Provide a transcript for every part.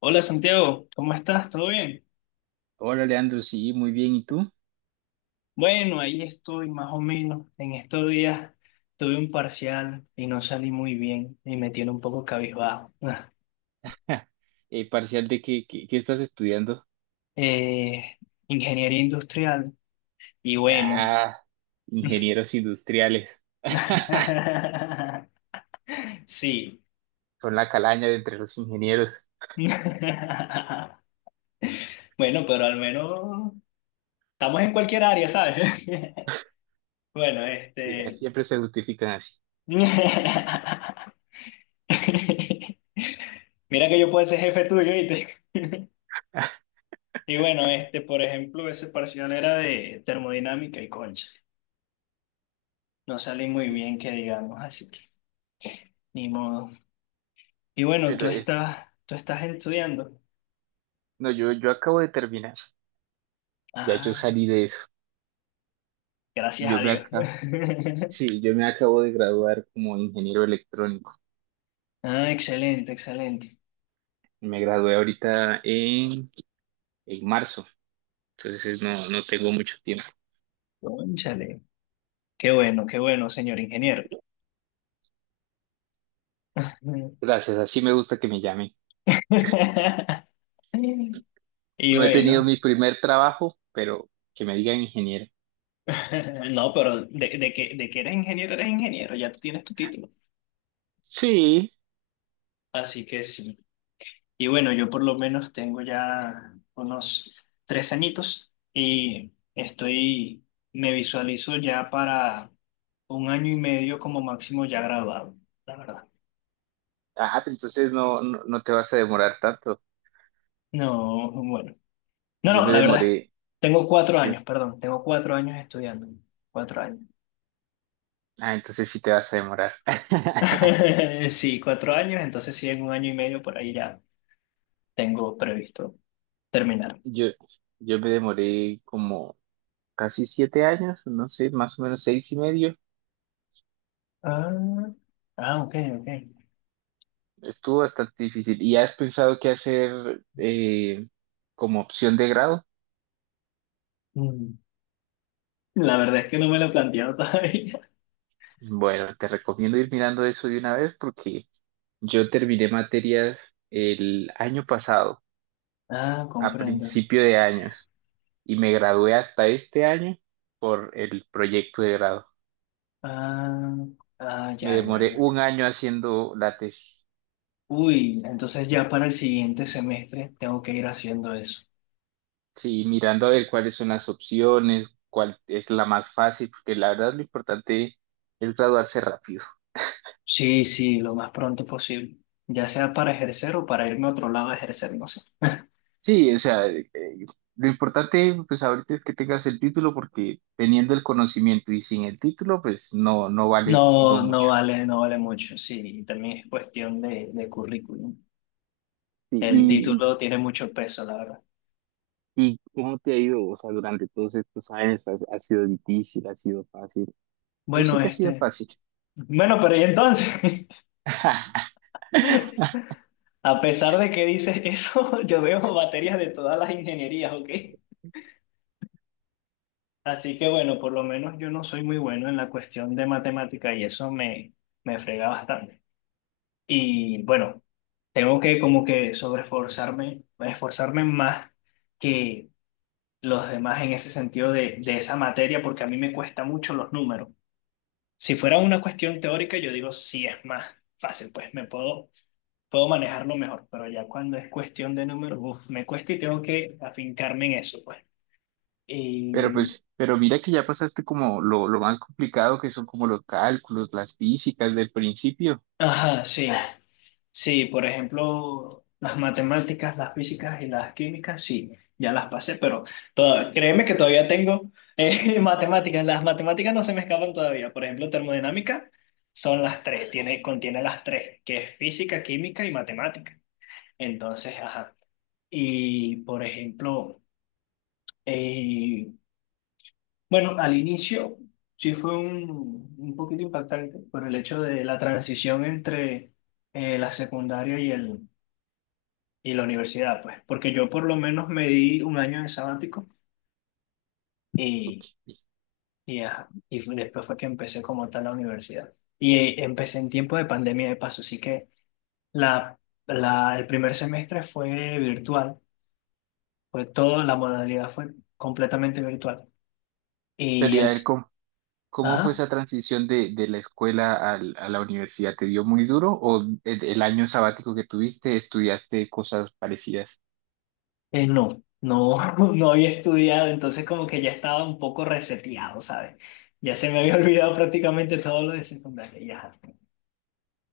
Hola Santiago, ¿cómo estás? ¿Todo bien? Hola, Leandro, sí, muy bien. ¿Y tú? Bueno, ahí estoy más o menos. En estos días tuve un parcial y no salí muy bien y me tiene un poco cabizbajo. ¿Parcial de qué, qué estás estudiando? Eh, Ingeniería industrial y bueno. Ah, ingenieros industriales. Sí. Son la calaña de entre los ingenieros. Bueno, pero al menos estamos en cualquier área, ¿sabes? Bueno, Sí, este... siempre se justifican así. Mira que yo puedo ser jefe tuyo, ¿viste? Y bueno, por ejemplo, ese parcial era de termodinámica y concha. No salí muy Mm. bien, que digamos, así que ni modo. Y bueno, Pero tú es- estás, tú estás estudiando. no, yo acabo de terminar. Ya yo Ah, salí de eso. gracias a Yo me Dios. acabo, sí, yo me acabo de graduar como ingeniero electrónico. Ah, excelente, excelente. Me gradué en marzo. Entonces no tengo mucho tiempo. Cónchale. Qué bueno, señor ingeniero. Gracias, así me gusta que me llamen. Y No he tenido bueno, mi primer trabajo, pero que me digan ingeniero. no, pero de que eres ingeniero, ya tú tienes tu título. Sí. Así que sí. Y bueno, yo por lo menos tengo ya unos 3 añitos y me visualizo ya para un año y medio como máximo ya graduado, la verdad. Ah, pero entonces no te vas a demorar tanto. No, bueno. No, Yo no, me la verdad. demoré. Tengo cuatro yo- años, perdón. Tengo 4 años estudiando. 4 años. ah, entonces sí te vas a demorar. Sí, 4 años, entonces sí, en un año y medio por ahí ya tengo previsto terminar. Yo, yo me demoré como casi 7 años, no sé, más o menos 6 y medio. Ah, ah, ok, ok. Estuvo bastante difícil. ¿Y has pensado qué hacer como opción de grado? Mm, La verdad es que no me lo he planteado todavía. Bueno, te recomiendo ir mirando eso de una vez porque yo terminé materias el año pasado Ah, a comprendo. principio de años y me gradué hasta este año por el proyecto de grado. Ah, ah, Me ya, ya, demoré ya. un año haciendo la tesis, Uy, entonces ya para el siguiente semestre tengo que ir haciendo eso. sí, mirando a ver cuáles son las opciones, cuál es la más fácil, porque la verdad lo importante es graduarse rápido. Sí, sí, lo más pronto posible. Ya sea para ejercer o para irme a otro lado a ejercer, no sé. Sí, o sea, lo importante pues ahorita es que tengas el título porque teniendo el conocimiento y sin el título pues no vale uno No, no mucho. vale, no vale mucho. Sí, y también es cuestión de currículum. Sí. El título tiene mucho peso, la verdad. ¿Y cómo te ha ido? O sea, durante todos estos años, ¿ha sido difícil? ¿Ha sido fácil? Yo sé Bueno, que ha sido este. fácil. Bueno, pero y entonces, a pesar de que dices eso, yo veo baterías de todas las ingenierías, ¿ok? Así que bueno, por lo menos yo no soy muy bueno en la cuestión de matemática y eso me frega bastante. Y bueno, tengo que como que sobreesforzarme, esforzarme más que los demás en ese sentido de esa materia porque a mí me cuesta mucho los números. Si fuera una cuestión teórica, yo digo, sí, es más fácil, pues puedo manejarlo mejor, pero ya cuando es cuestión de números, uf, me cuesta y tengo que afincarme en eso, pues. Pero Y... pues, pero mira que ya pasaste como lo más complicado que son como los cálculos, las físicas del principio. Ajá, sí. Sí, por ejemplo, las matemáticas, las físicas y las químicas, sí, ya las pasé, pero créeme que todavía tengo matemáticas. Las matemáticas no se me escapan todavía. Por ejemplo, termodinámica son las tres, contiene las tres, que es física, química y matemática. Entonces, ajá. Y, por ejemplo, eh, bueno, al inicio sí fue un poquito impactante por el hecho de la transición entre la secundaria y la universidad, pues, porque yo por lo menos me di un año de sabático y, Ok. Ajá, después fue que empecé como tal la universidad. Y empecé en tiempo de pandemia de paso, así que la, el primer semestre fue virtual, fue toda la modalidad fue completamente virtual. Pero Y el, ya ver s- cómo fue ajá, esa transición de la escuela a la universidad. ¿Te dio muy duro o el año sabático que tuviste estudiaste cosas parecidas? eh, no, no, no había estudiado, entonces como que ya estaba un poco reseteado, ¿sabes? Ya se me había olvidado prácticamente todo lo de secundaria, ya.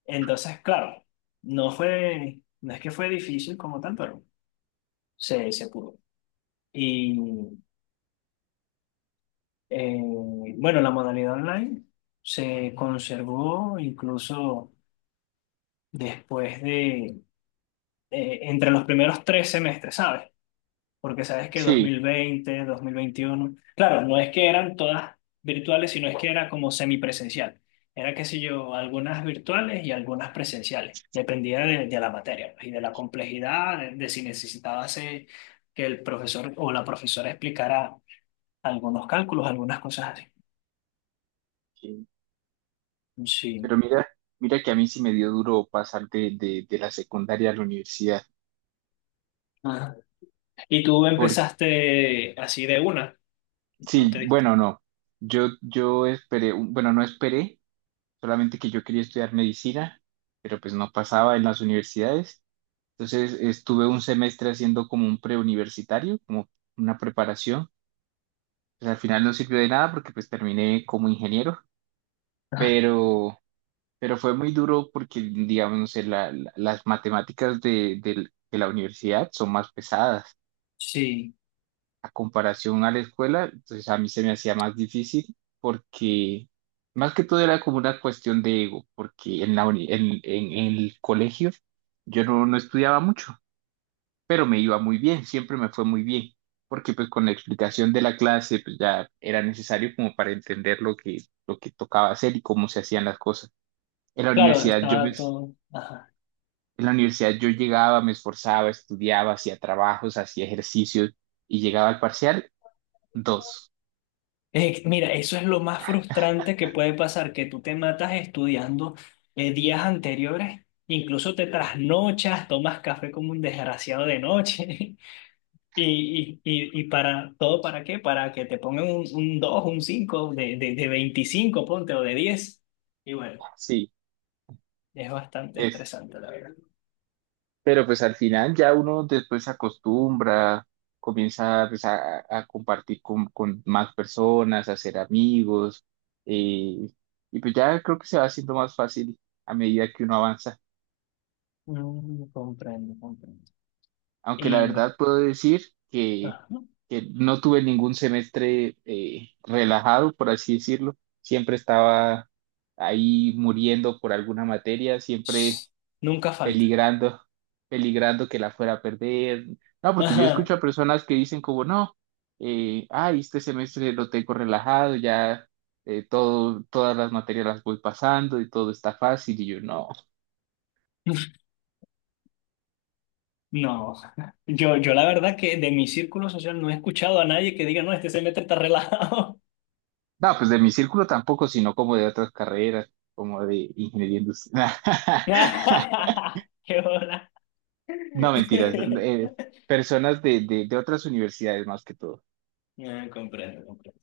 Entonces, claro, no es que fue difícil como tal, pero se pudo. Y eh, bueno, la modalidad online se conservó incluso después entre los primeros 3 semestres, ¿sabes? Porque sabes que dos dos Sí, mil veinte 2021, claro, no es que eran todas virtuales, sino es que era como semipresencial. Era, qué sé yo, algunas virtuales y algunas presenciales. Dependía de la materia, pues, y de la complejidad, de si necesitabas que el profesor o la profesora explicara algunos cálculos, algunas cosas así. sí. Sí. Pero mira, mira que a mí sí me dio duro pasar de la secundaria a la universidad. Ajá. Y tú Por, empezaste así de una, ¿no te sí, diste? bueno, no. Yo esperé, bueno, no esperé, solamente que yo quería estudiar medicina, pero pues no pasaba en las universidades. Entonces estuve un semestre haciendo como un preuniversitario, como una preparación. Pues al final no sirvió de nada porque pues terminé como ingeniero, pero, pero fue muy duro porque, digamos, no sé, las matemáticas de la universidad son más pesadas. Sí, A comparación a la escuela, entonces a mí se me hacía más difícil porque más que todo era como una cuestión de ego, porque en la uni- en el colegio yo no estudiaba mucho, pero me iba muy bien, siempre me fue muy bien, porque pues con la explicación de la clase pues ya era necesario como para entender lo lo que tocaba hacer y cómo se hacían las cosas. En la claro, universidad yo me, estaba todo. Ajá. en la universidad yo llegaba, me esforzaba, estudiaba, hacía trabajos, hacía ejercicios y llegaba al parcial dos. Mira, eso es lo más frustrante que puede pasar, que tú te matas estudiando días anteriores, incluso te trasnochas, tomas café como un desgraciado de noche, y para todo, para qué, para que te pongan un 2, un 5 de 25, ponte, o de 10. Y bueno, Sí. es bastante Es, estresante, la verdad. pero pues al final ya uno después se acostumbra, comienza pues, a compartir con más personas, a hacer amigos, eh, y pues ya creo que se va haciendo más fácil a medida que uno avanza. Comprendo, comprendo. Aunque la Y verdad puedo decir que, ajá, que no tuve ningún semestre relajado, por así decirlo. Siempre estaba ahí muriendo por alguna materia, siempre nunca falta. peligrando, peligrando que la fuera a perder. No, porque yo Ajá. escucho a personas que dicen como, no, ay, este semestre lo tengo relajado, ya todas las materias las voy pasando y todo está fácil. Y yo, no. No, yo la verdad que de mi círculo social no he escuchado a nadie que diga, no, este semestre está relajado. No, pues de mi círculo tampoco, sino como de otras carreras, como de ingeniería industrial. ¡Qué bola! No, mentiras. eh, Personas de otras universidades más que todo. No, comprendo, comprendo.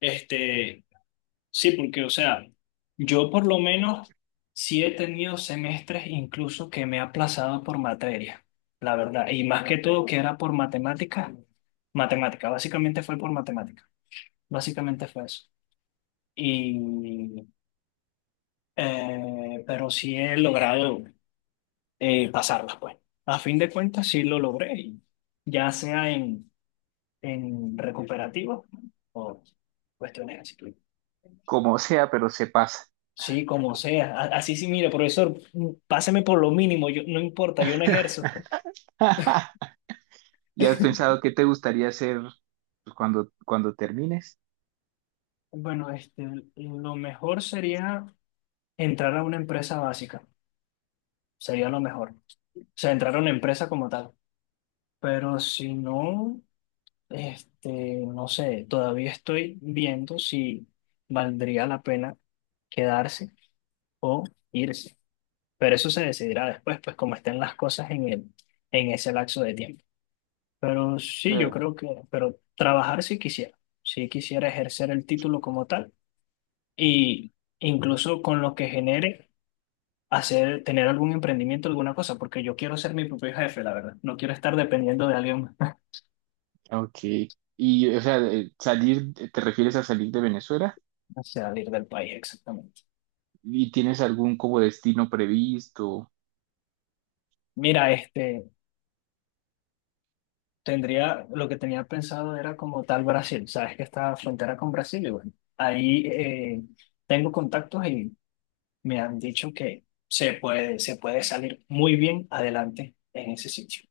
Este, sí, porque, o sea, yo por lo menos sí he tenido semestres incluso que me he aplazado por materia, la verdad, y más que todo que era por matemática, matemática, básicamente fue por matemática, básicamente fue eso. Y, pero sí he logrado, pasarlas, pues. A fin de cuentas, sí lo logré, y ya sea en recuperativos o cuestiones así. Como sea, pero se pasa. Sí, como sea. Así sí, mire, profesor, páseme por lo mínimo, yo, no importa, yo no ejerzo. ¿Y has pensado qué te gustaría hacer pues, cuando termines? Bueno, lo mejor sería entrar a una empresa básica, sería lo mejor. O sea, entrar a una empresa como tal. Pero si no, no sé, todavía estoy viendo si valdría la pena quedarse o irse. Pero eso se decidirá después, pues como estén las cosas en ese lapso de tiempo. Pero sí, yo Eh, creo que, pero trabajar sí quisiera ejercer el título como tal y incluso con lo que genere hacer, tener algún emprendimiento, alguna cosa, porque yo quiero ser mi propio jefe, la verdad. No quiero estar dependiendo de alguien más. Ok. Y, o sea, salir, ¿te refieres a salir de Venezuela? Salir del país, exactamente. ¿Y tienes algún como destino previsto? Mira, lo que tenía pensado era como tal Brasil. Sabes que está frontera con Brasil, y bueno, ahí tengo contactos y me han dicho que se puede salir muy bien adelante en ese sitio.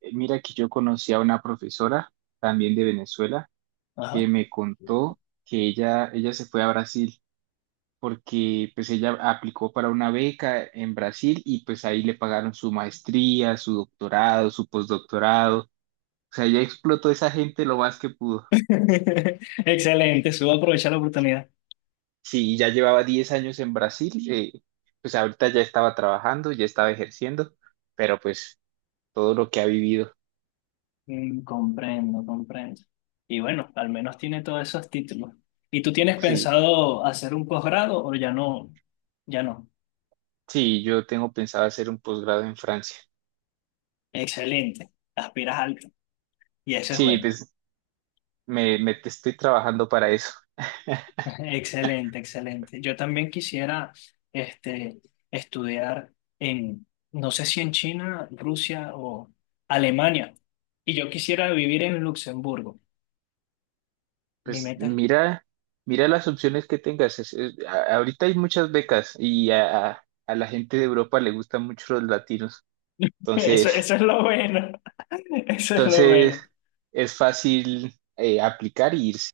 Mira que yo conocí a una profesora también de Venezuela que Ajá. me contó que ella se fue a Brasil porque pues ella aplicó para una beca en Brasil y pues ahí le pagaron su maestría, su doctorado, su postdoctorado. O sea, ella explotó a esa gente lo más que pudo. Excelente, subo a aprovechar la oportunidad. Sí, ya llevaba 10 años en Brasil, pues ahorita ya estaba trabajando, ya estaba ejerciendo, pero pues todo lo que ha vivido, Comprendo, comprendo. Y bueno, al menos tiene todos esos títulos. ¿Y tú tienes sí, pensado hacer un posgrado o ya no? Ya no. sí, yo tengo pensado hacer un posgrado en Francia. Excelente, aspiras alto y eso es Sí, bueno. pues me estoy trabajando para eso. Excelente, excelente. Yo también quisiera este, estudiar en, no sé si en China, Rusia o Alemania. Y yo quisiera vivir en Luxemburgo. Mi Pues meta es... mira, mira las opciones que tengas. Ahorita hay muchas becas y a la gente de Europa le gustan mucho los latinos. Eso, Entonces, eso es lo bueno. Eso es lo entonces bueno. es fácil aplicar y irse.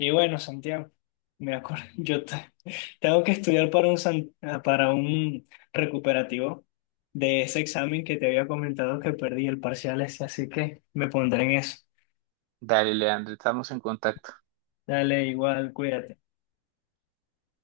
Y bueno, Santiago, me acuerdo, tengo que estudiar para para un recuperativo de ese examen que te había comentado que perdí el parcial ese, así que me pondré en eso. Dale, Leandro, estamos en contacto. Dale, igual, cuídate.